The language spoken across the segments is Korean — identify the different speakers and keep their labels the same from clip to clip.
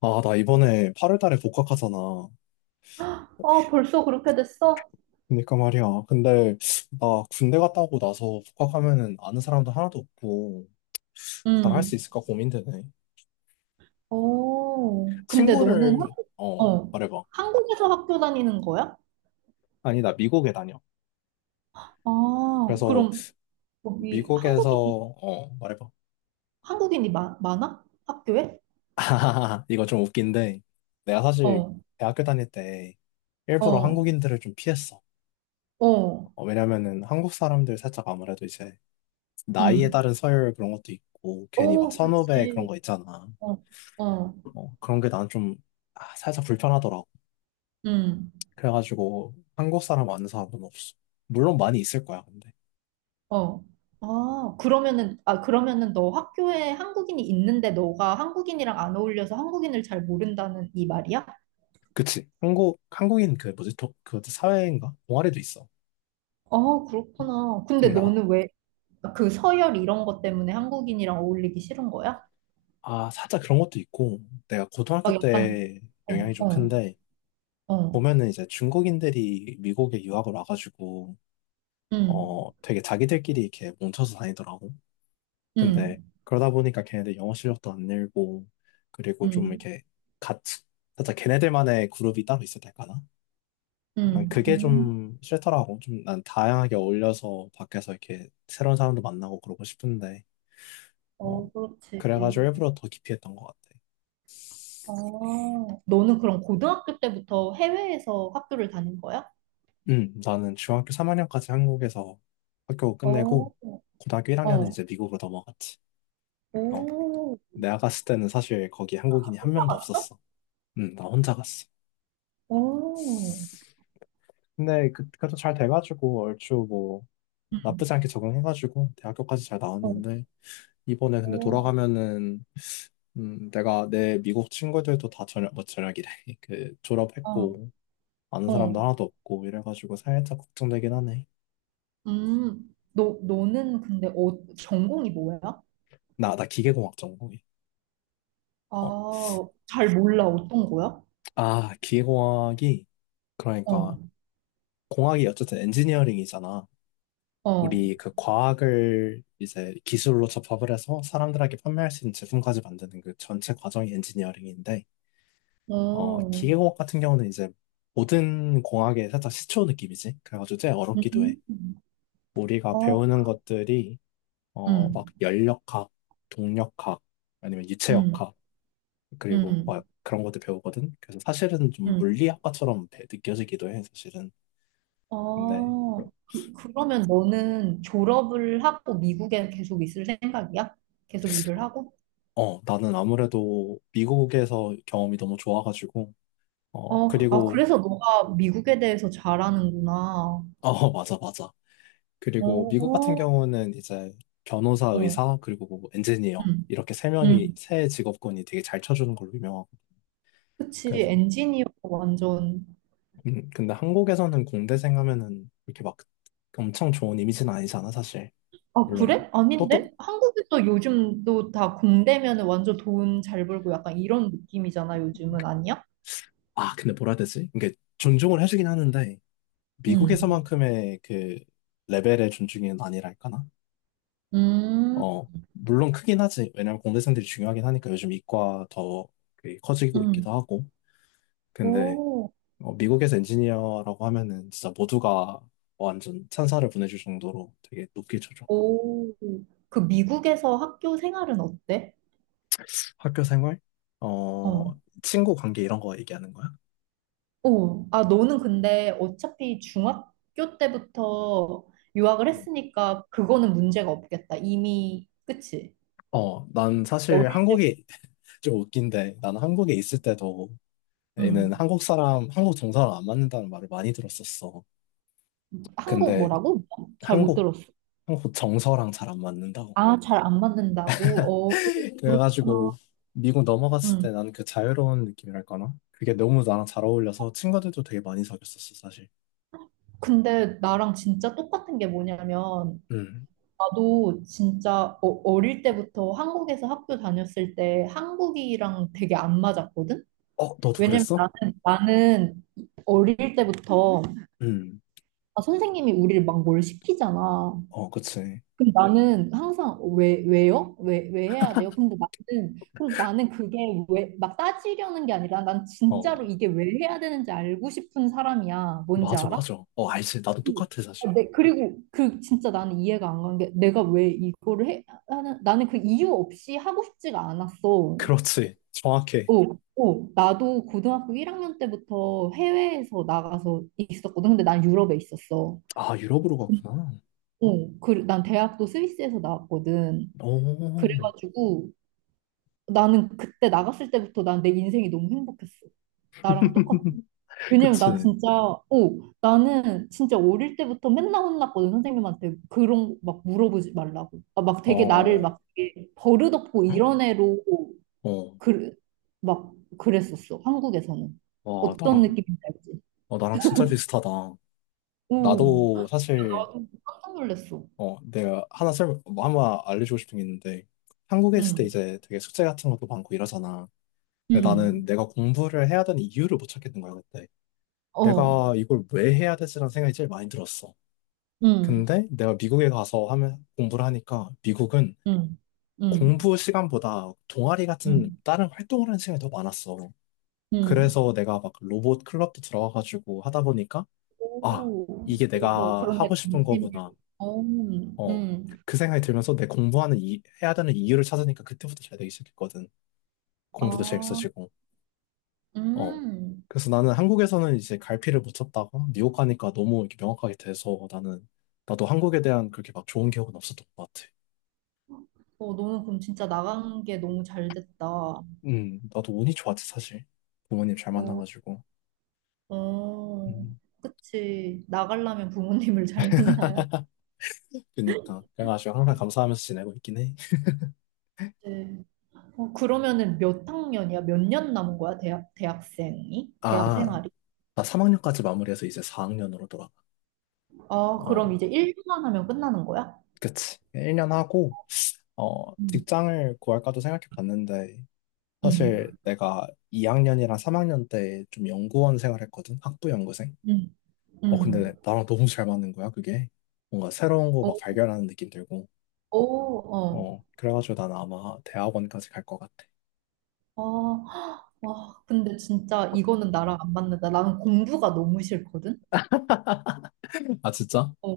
Speaker 1: 아, 나 이번에 8월 달에 복학하잖아.
Speaker 2: 아, 벌써 그렇게 됐어?
Speaker 1: 그러니까 말이야. 근데 나 군대 갔다 오고 나서 복학하면은 아는 사람도 하나도 없고 잘 할 수
Speaker 2: 음.
Speaker 1: 있을까 고민되네.
Speaker 2: 오, 근데 너는
Speaker 1: 친구를
Speaker 2: 한국, 어,
Speaker 1: 말해봐.
Speaker 2: 한국에서 학교 다니는 거야?
Speaker 1: 아니, 나 미국에 다녀.
Speaker 2: 아,
Speaker 1: 그래서
Speaker 2: 그럼 여기
Speaker 1: 미국에서
Speaker 2: 한국인,
Speaker 1: 말해봐.
Speaker 2: 한국인이 많아? 학교에?
Speaker 1: 이거 좀 웃긴데 내가 사실
Speaker 2: 어,
Speaker 1: 대학교 다닐 때 일부러
Speaker 2: 어,
Speaker 1: 한국인들을 좀 피했어.
Speaker 2: 어,
Speaker 1: 왜냐면은 한국 사람들 살짝 아무래도 이제 나이에
Speaker 2: 음.
Speaker 1: 따른 서열 그런 것도 있고 괜히 막
Speaker 2: 오,
Speaker 1: 선후배 그런
Speaker 2: 그치.
Speaker 1: 거 있잖아.
Speaker 2: 어, 어,
Speaker 1: 어, 그런 게 난좀 살짝 불편하더라고.
Speaker 2: 음.
Speaker 1: 그래가지고 한국 사람 아는 사람은 없어. 물론 많이 있을 거야, 근데.
Speaker 2: 어. 아, 그러면은, 아, 그러면은 너 학교에 한국인이 있는데 너가 한국인이랑 안 어울려서 한국인을 잘 모른다는 이 말이야?
Speaker 1: 그치. 한국인 그 뭐지, 독, 그 사회인가? 동아리도 있어.
Speaker 2: 아, 그렇구나. 근데
Speaker 1: 아,
Speaker 2: 너는 왜, 그 서열 이런 것 때문에 한국인이랑 어울리기 싫은 거야?
Speaker 1: 아, 살짝 그런 것도 있고, 내가
Speaker 2: 막
Speaker 1: 고등학교
Speaker 2: 약간
Speaker 1: 때
Speaker 2: 어,
Speaker 1: 영향이 좀
Speaker 2: 어,
Speaker 1: 큰데,
Speaker 2: 어,
Speaker 1: 보면은 이제 중국인들이 미국에 유학을 와가지고,
Speaker 2: 음,
Speaker 1: 되게 자기들끼리 이렇게 뭉쳐서 다니더라고. 근데
Speaker 2: 음,
Speaker 1: 그러다 보니까 걔네들 영어 실력도 안 늘고, 그리고 좀
Speaker 2: 음,
Speaker 1: 이렇게 같이, 살짝 걔네들만의 그룹이 따로 있어야 될까나? 난
Speaker 2: 음,
Speaker 1: 그게
Speaker 2: 음.
Speaker 1: 좀 싫더라고. 좀 난 다양하게 어울려서 밖에서 이렇게 새로운 사람도 만나고 그러고 싶은데, 어,
Speaker 2: 어, 그렇지.
Speaker 1: 그래가지고 일부러 더 깊이 했던 것 같아.
Speaker 2: 어, 너는 그럼 고등학교 때부터 해외에서 학교를 다닌 거야?
Speaker 1: 나는 중학교 3학년까지 한국에서 학교 끝내고,
Speaker 2: 어,
Speaker 1: 고등학교 1학년은
Speaker 2: 어,
Speaker 1: 이제 미국으로 넘어갔지. 어,
Speaker 2: 오,
Speaker 1: 내가 갔을 때는 사실 거기 한국인이 한 명도
Speaker 2: 올라갔어.
Speaker 1: 없었어. 나 혼자 갔어.
Speaker 2: 오,
Speaker 1: 근데 그, 그래도 잘 돼가지고 얼추 뭐 나쁘지
Speaker 2: 음,
Speaker 1: 않게 적응해가지고 대학교까지 잘
Speaker 2: 어,
Speaker 1: 나왔는데 이번에 근데
Speaker 2: 오,
Speaker 1: 돌아가면은 내가 내 미국 친구들도 다 저녁, 뭐 저녁이래. 그
Speaker 2: 어,
Speaker 1: 졸업했고 아는 사람도
Speaker 2: 어,
Speaker 1: 하나도 없고 이래가지고 살짝 걱정되긴 하네.
Speaker 2: 너는 근데 어, 전공이 뭐야?
Speaker 1: 나 기계공학 전공이. 어,
Speaker 2: 아, 잘 몰라, 어떤 거야?
Speaker 1: 기계공학이
Speaker 2: 어,
Speaker 1: 그러니까 공학이 어쨌든 엔지니어링이잖아.
Speaker 2: 어.
Speaker 1: 우리 그 과학을 이제 기술로 접합을 해서 사람들에게 판매할 수 있는 제품까지 만드는 그 전체 과정이 엔지니어링인데,
Speaker 2: 어,
Speaker 1: 기계공학 같은 경우는 이제 모든 공학의 살짝 시초 느낌이지. 그래가지고 제일 어렵기도 해.
Speaker 2: 음.
Speaker 1: 우리가
Speaker 2: 어,
Speaker 1: 배우는 것들이 막
Speaker 2: 음.
Speaker 1: 열역학, 동력학, 아니면
Speaker 2: 음.
Speaker 1: 유체역학, 그리고 막
Speaker 2: 음.
Speaker 1: 그런 것도 배우거든. 그래서 사실은 좀
Speaker 2: 음.
Speaker 1: 물리학과처럼 느껴지기도 해, 사실은. 근데,
Speaker 2: 어. 그러면 너는 졸업을 하고 미국에 계속 있을 생각이야? 계속 일을 하고?
Speaker 1: 나는 아무래도 미국에서 경험이 너무 좋아가지고, 어,
Speaker 2: 어, 아,
Speaker 1: 그리고,
Speaker 2: 그래서 너가 미국에 대해서 잘 아는구나.
Speaker 1: 어, 맞아, 맞아. 그리고 미국 같은
Speaker 2: 어,
Speaker 1: 경우는 이제 변호사,
Speaker 2: 어.
Speaker 1: 의사, 그리고 뭐 엔지니어,
Speaker 2: 음.
Speaker 1: 이렇게
Speaker 2: 음.
Speaker 1: 세 직업군이 되게 잘 쳐주는 걸로 유명하고.
Speaker 2: 그치,
Speaker 1: 그래서,
Speaker 2: 엔지니어 완전.
Speaker 1: 근데 한국에서는 공대생 하면은 이렇게 막 엄청 좋은 이미지는 아니잖아, 사실.
Speaker 2: 아,
Speaker 1: 물론
Speaker 2: 그래?
Speaker 1: 똑똑
Speaker 2: 아닌데? 한국에서 요즘도 다 공대면 완전 돈 잘 벌고 약간 이런 느낌이잖아, 요즘은 아니야?
Speaker 1: 아 근데 뭐라 해야 되지? 이게 존중을 해주긴 하는데
Speaker 2: 음.
Speaker 1: 미국에서만큼의 그 레벨의 존중은 아니랄까나?
Speaker 2: 음.
Speaker 1: 어 물론 크긴 하지. 왜냐면 공대생들이 중요하긴 하니까 요즘 이과 더그 커지고
Speaker 2: 응.
Speaker 1: 있기도 하고. 근데
Speaker 2: 오,
Speaker 1: 미국에서 엔지니어라고 하면은 진짜 모두가 완전 찬사를 보내줄 정도로 되게 높게 쳐줘.
Speaker 2: 오, 그 미국에서 학교 생활은 어때?
Speaker 1: 학교 생활? 어
Speaker 2: 어.
Speaker 1: 친구 관계 이런 거 얘기하는 거야?
Speaker 2: 오, 아, 너는 근데 어차피 중학교 때부터 유학을
Speaker 1: 음.
Speaker 2: 했으니까 그거는 문제가 없겠다. 이미, 그치?
Speaker 1: 어, 난 사실
Speaker 2: 어릴 때,
Speaker 1: 한국이 좀 웃긴데, 나는 한국에 있을 때도 얘는
Speaker 2: 응.
Speaker 1: 한국 사람, 한국 정서랑 안 맞는다는 말을 많이 들었었어.
Speaker 2: 한국
Speaker 1: 근데
Speaker 2: 뭐라고? 잘 못
Speaker 1: 한국,
Speaker 2: 들었어.
Speaker 1: 한국 정서랑 잘 안 맞는다고.
Speaker 2: 아, 잘 안 맞는다고? 어,
Speaker 1: 그래가지고
Speaker 2: 그렇구나.
Speaker 1: 미국 넘어갔을
Speaker 2: 응.
Speaker 1: 때 나는 그 자유로운 느낌이랄까나? 그게 너무 나랑 잘 어울려서 친구들도 되게 많이 사귀었었어, 사실.
Speaker 2: 근데 나랑 진짜 똑같은 게 뭐냐면,
Speaker 1: 음.
Speaker 2: 나도 진짜 어, 어릴 때부터 한국에서 학교 다녔을 때 한국이랑 되게 안 맞았거든?
Speaker 1: 어, 너도
Speaker 2: 왜냐면
Speaker 1: 그랬어?
Speaker 2: 나는 어릴 때부터
Speaker 1: 음.
Speaker 2: 아, 선생님이 우리를 막 뭘 시키잖아.
Speaker 1: 어, 그치.
Speaker 2: 그럼 나는 항상 왜, 왜요? 왜, 왜 해야 돼요? 근데 나는 그게 왜, 막 따지려는 게 아니라 난
Speaker 1: 어,
Speaker 2: 진짜로 이게 왜 해야 되는지 알고 싶은 사람이야. 뭔지
Speaker 1: 맞아,
Speaker 2: 알아?
Speaker 1: 맞아. 어, 알지. 나도 똑같아,
Speaker 2: 아,
Speaker 1: 사실.
Speaker 2: 네, 그리고 그 진짜 나는 이해가 안 가는 게 내가 왜 이거를 해 하는 나는 그 이유 없이 하고 싶지가 않았어.
Speaker 1: 그렇지. 정확해.
Speaker 2: 오 오 나도 고등학교 1학년 때부터 해외에서 나가서 있었거든. 근데 난 유럽에 있었어.
Speaker 1: 아, 유럽으로 갔구나.
Speaker 2: 어, 그, 난 대학도 스위스에서 나왔거든.
Speaker 1: 오.
Speaker 2: 그래가지고 나는 그때 나갔을 때부터 난 내 인생이 너무 행복했어. 나랑 똑같아. 왜냐면 나
Speaker 1: 그치.
Speaker 2: 진짜, 오, 나는 진짜 어릴 때부터 맨날 혼났거든, 선생님한테. 그런, 막 물어보지 말라고. 아, 막 되게 나를
Speaker 1: 어,
Speaker 2: 막 되게 버릇없고 이런 애로,
Speaker 1: 어,
Speaker 2: 그, 막 그랬었어, 한국에서는.
Speaker 1: 와,
Speaker 2: 어떤
Speaker 1: 나랑
Speaker 2: 느낌인지 알지?
Speaker 1: 어, 나랑 진짜 비슷하다.
Speaker 2: 오,
Speaker 1: 나도 사실,
Speaker 2: 나도 깜짝 놀랐어.
Speaker 1: 어, 내가 뭐 하나 알려주고 싶은 게 있는데, 한국에 있을 때
Speaker 2: 응,
Speaker 1: 이제 되게 숙제 같은 것도 많고 이러잖아. 근데 나는
Speaker 2: 응,
Speaker 1: 내가 공부를 해야 되는 이유를 못 찾겠는 거야, 그때.
Speaker 2: 어,
Speaker 1: 내가 이걸 왜 해야 되지라는 생각이 제일 많이 들었어.
Speaker 2: 응,
Speaker 1: 근데 내가 미국에 가서 하면, 공부를 하니까, 미국은
Speaker 2: 응, 응,
Speaker 1: 공부 시간보다 동아리 같은
Speaker 2: 응,
Speaker 1: 다른 활동을 하는 시간이 더 많았어.
Speaker 2: 응.
Speaker 1: 그래서 내가 막 로봇 클럽도 들어가가지고 하다 보니까, 아,
Speaker 2: 오,
Speaker 1: 이게
Speaker 2: 그래서
Speaker 1: 내가
Speaker 2: 그런데
Speaker 1: 하고 싶은
Speaker 2: 관심을,
Speaker 1: 거구나.
Speaker 2: 어, 응,
Speaker 1: 어,
Speaker 2: 응.
Speaker 1: 그 생각이 들면서 내 공부하는 해야 되는 이유를 찾으니까 그때부터 잘 되기 시작했거든.
Speaker 2: 아,
Speaker 1: 공부도 재밌어지고. 어.
Speaker 2: 음.
Speaker 1: 그래서 나는 한국에서는 이제 갈피를 못 쳤다가 뉴욕 가니까 너무 이렇게 명확하게 돼서 나는 나도 한국에 대한 그렇게 막 좋은 기억은 없었던 것 같아.
Speaker 2: 어, 너는 그럼 진짜 나간 게 너무 잘 됐다. 어,
Speaker 1: 나도 운이 좋았지 사실. 부모님 잘 만나가지고.
Speaker 2: 어,
Speaker 1: 음,
Speaker 2: 그치. 나가려면 부모님을 잘 만나야 지
Speaker 1: 그니까 그래가지고 항상 감사하면서 지내고 있긴 해.
Speaker 2: 어, 그러면은 몇 학년이야? 몇 년 남은 거야? 대학, 대학생이? 대학
Speaker 1: 아,
Speaker 2: 생활이?
Speaker 1: 나 3학년까지 마무리해서 이제 4학년으로 돌아가.
Speaker 2: 아, 그럼
Speaker 1: 어,
Speaker 2: 이제 1년만 하면 끝나는 거야?
Speaker 1: 그치. 1년 하고 어,
Speaker 2: 응,
Speaker 1: 직장을 구할까도 생각해 봤는데 사실
Speaker 2: 응,
Speaker 1: 내가 2학년이랑 3학년 때 좀 연구원 생활했거든. 학부 연구생.
Speaker 2: 응,
Speaker 1: 근데
Speaker 2: 응.
Speaker 1: 나랑 너무 잘 맞는 거야, 그게. 뭔가 새로운 거 막
Speaker 2: 어,
Speaker 1: 발견하는 느낌 들고.
Speaker 2: 어, 어.
Speaker 1: 그래가지고 난 아마 대학원까지 갈 것 같아.
Speaker 2: 아, 와, 근데 진짜 이거는 나랑 안 맞는다. 나는 공부가 너무 싫거든?
Speaker 1: 아, 진짜?
Speaker 2: 어,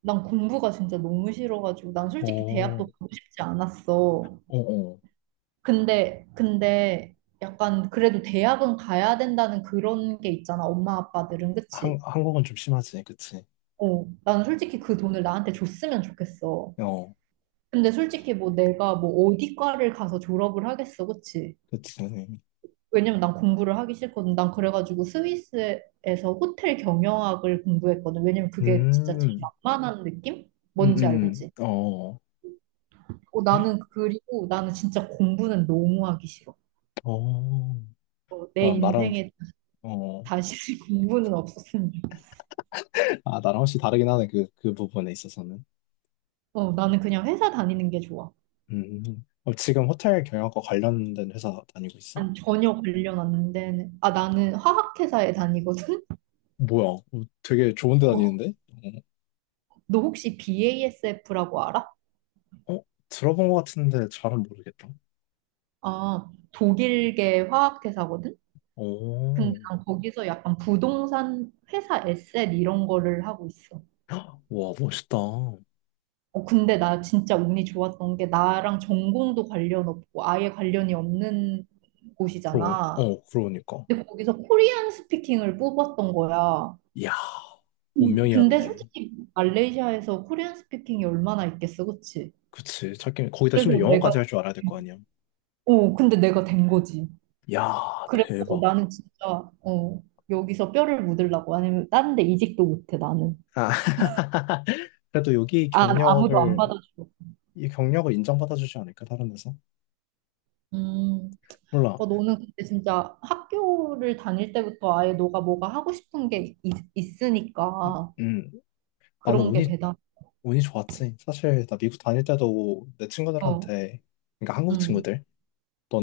Speaker 2: 난 공부가 진짜 너무 싫어가지고 난 솔직히
Speaker 1: 어,
Speaker 2: 대학도 가고 싶지 않았어.
Speaker 1: 어, 어.
Speaker 2: 근데 약간 그래도 대학은 가야 된다는 그런 게 있잖아. 엄마 아빠들은 그치?
Speaker 1: 한국은 좀 심하지, 그치?
Speaker 2: 어, 난 솔직히 그 돈을 나한테 줬으면 좋겠어.
Speaker 1: 어,
Speaker 2: 근데 솔직히 뭐 내가 뭐 어디 과를 가서 졸업을 하겠어, 그치?
Speaker 1: 그치.
Speaker 2: 왜냐면 난 공부를 하기 싫거든. 난 그래가지고 스위스에서 호텔 경영학을 공부했거든. 왜냐면
Speaker 1: 음,
Speaker 2: 그게 진짜 제일
Speaker 1: 음,
Speaker 2: 만만한 느낌? 뭔지 알지?
Speaker 1: 어,
Speaker 2: 어, 나는 그리고 나는 진짜 공부는 너무 하기 싫어.
Speaker 1: 어.
Speaker 2: 어, 내
Speaker 1: 나, 나랑,
Speaker 2: 인생에
Speaker 1: 어,
Speaker 2: 다시 공부는 없었으면 좋겠어.
Speaker 1: 아, 나랑 혹시 다르긴 하네, 그 부분에 있어서는.
Speaker 2: 어, 나는 그냥 회사 다니는 게 좋아.
Speaker 1: 음. 어, 지금 호텔 경영학과 관련된 회사 다니고 있어?
Speaker 2: 난 전혀 관련 안 되는. 아, 나는 화학회사에 다니거든?
Speaker 1: 뭐야? 어, 되게 좋은 데
Speaker 2: 어,
Speaker 1: 다니는데?
Speaker 2: 너 혹시 BASF라고 알아?
Speaker 1: 어, 어? 들어본 것 같은데 잘은 모르겠다.
Speaker 2: 아, 독일계 화학회사거든?
Speaker 1: 오,
Speaker 2: 근데 난 거기서 약간 부동산 회사 에셋 이런 거를 하고 있어.
Speaker 1: 와, 멋있다.
Speaker 2: 어, 근데 나 진짜 운이 좋았던 게 나랑 전공도 관련 없고 아예 관련이 없는
Speaker 1: 그러,
Speaker 2: 곳이잖아.
Speaker 1: 어, 그러니까.
Speaker 2: 근데 거기서 코리안 스피킹을 뽑았던 거야.
Speaker 1: 이야,
Speaker 2: 음. 근데
Speaker 1: 운명이었네.
Speaker 2: 솔직히 말레이시아에서 코리안 스피킹이 얼마나 있겠어, 그치?
Speaker 1: 그치. 찾기, 거기다 심지어
Speaker 2: 그래서
Speaker 1: 영어까지
Speaker 2: 내가,
Speaker 1: 할 줄 알아야 될 거 아니야.
Speaker 2: 어, 근데 내가 된 거지.
Speaker 1: 야,
Speaker 2: 그래서
Speaker 1: 대박.
Speaker 2: 나는 진짜, 어, 여기서 뼈를 묻으려고. 아니면 다른 데 이직도 못해, 나는.
Speaker 1: 아, 그래도 여기
Speaker 2: 아, 아무도 안
Speaker 1: 경력을,
Speaker 2: 받아줘.
Speaker 1: 이 경력을 인정받아주지 않을까, 다른 데서?
Speaker 2: 음.
Speaker 1: 몰라.
Speaker 2: 어, 너는 근데 진짜 학교를 다닐 때부터 아예 너가 뭐가 하고 싶은 게 있,
Speaker 1: 음,
Speaker 2: 있으니까
Speaker 1: 음. 나는
Speaker 2: 그런 게
Speaker 1: 운이
Speaker 2: 대단.
Speaker 1: 운이 좋았지. 사실 나 미국 다닐 때도 내
Speaker 2: 어,
Speaker 1: 친구들한테, 그러니까 한국
Speaker 2: 음,
Speaker 1: 친구들,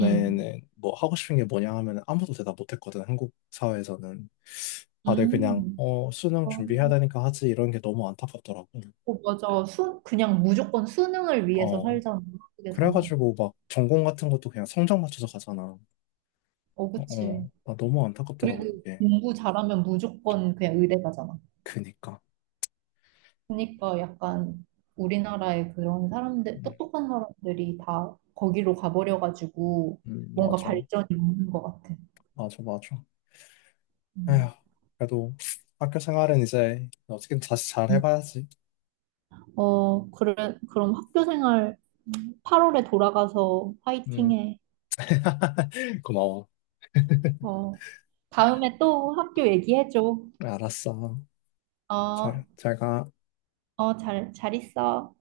Speaker 2: 음,
Speaker 1: 뭐 하고 싶은 게 뭐냐 하면 아무도 대답 못했거든. 한국 사회에서는 다들 그냥
Speaker 2: 음.
Speaker 1: 어 수능
Speaker 2: 어,
Speaker 1: 준비해야 되니까 하지 이런 게 너무 안타깝더라고.
Speaker 2: 어, 맞아. 그냥 무조건 수능을 위해서
Speaker 1: 어
Speaker 2: 살잖아, 한국에서는.
Speaker 1: 그래가지고 막 전공 같은 것도 그냥 성적 맞춰서 가잖아.
Speaker 2: 어,
Speaker 1: 어,
Speaker 2: 그치.
Speaker 1: 어. 나 너무
Speaker 2: 그리고
Speaker 1: 안타깝더라고 그게.
Speaker 2: 공부 잘하면 무조건 그냥 의대 가잖아.
Speaker 1: 그니까.
Speaker 2: 그러니까 약간 우리나라의 그런 사람들,
Speaker 1: 음,
Speaker 2: 똑똑한 사람들이 다 거기로 가버려가지고 뭔가
Speaker 1: 맞아,
Speaker 2: 발전이 없는 것 같아.
Speaker 1: 맞아, 맞아. 에휴,
Speaker 2: 음.
Speaker 1: 그래도 학교 생활은 이제 어떻게든 다시 잘 해봐야지.
Speaker 2: 어, 그래, 그럼 학교 생활 8월에 돌아가서
Speaker 1: 음,
Speaker 2: 화이팅해.
Speaker 1: 고마워.
Speaker 2: 어, 다음에 또 학교 얘기해줘.
Speaker 1: 알았어.
Speaker 2: 어,
Speaker 1: 잘 가.
Speaker 2: 어, 잘 있어.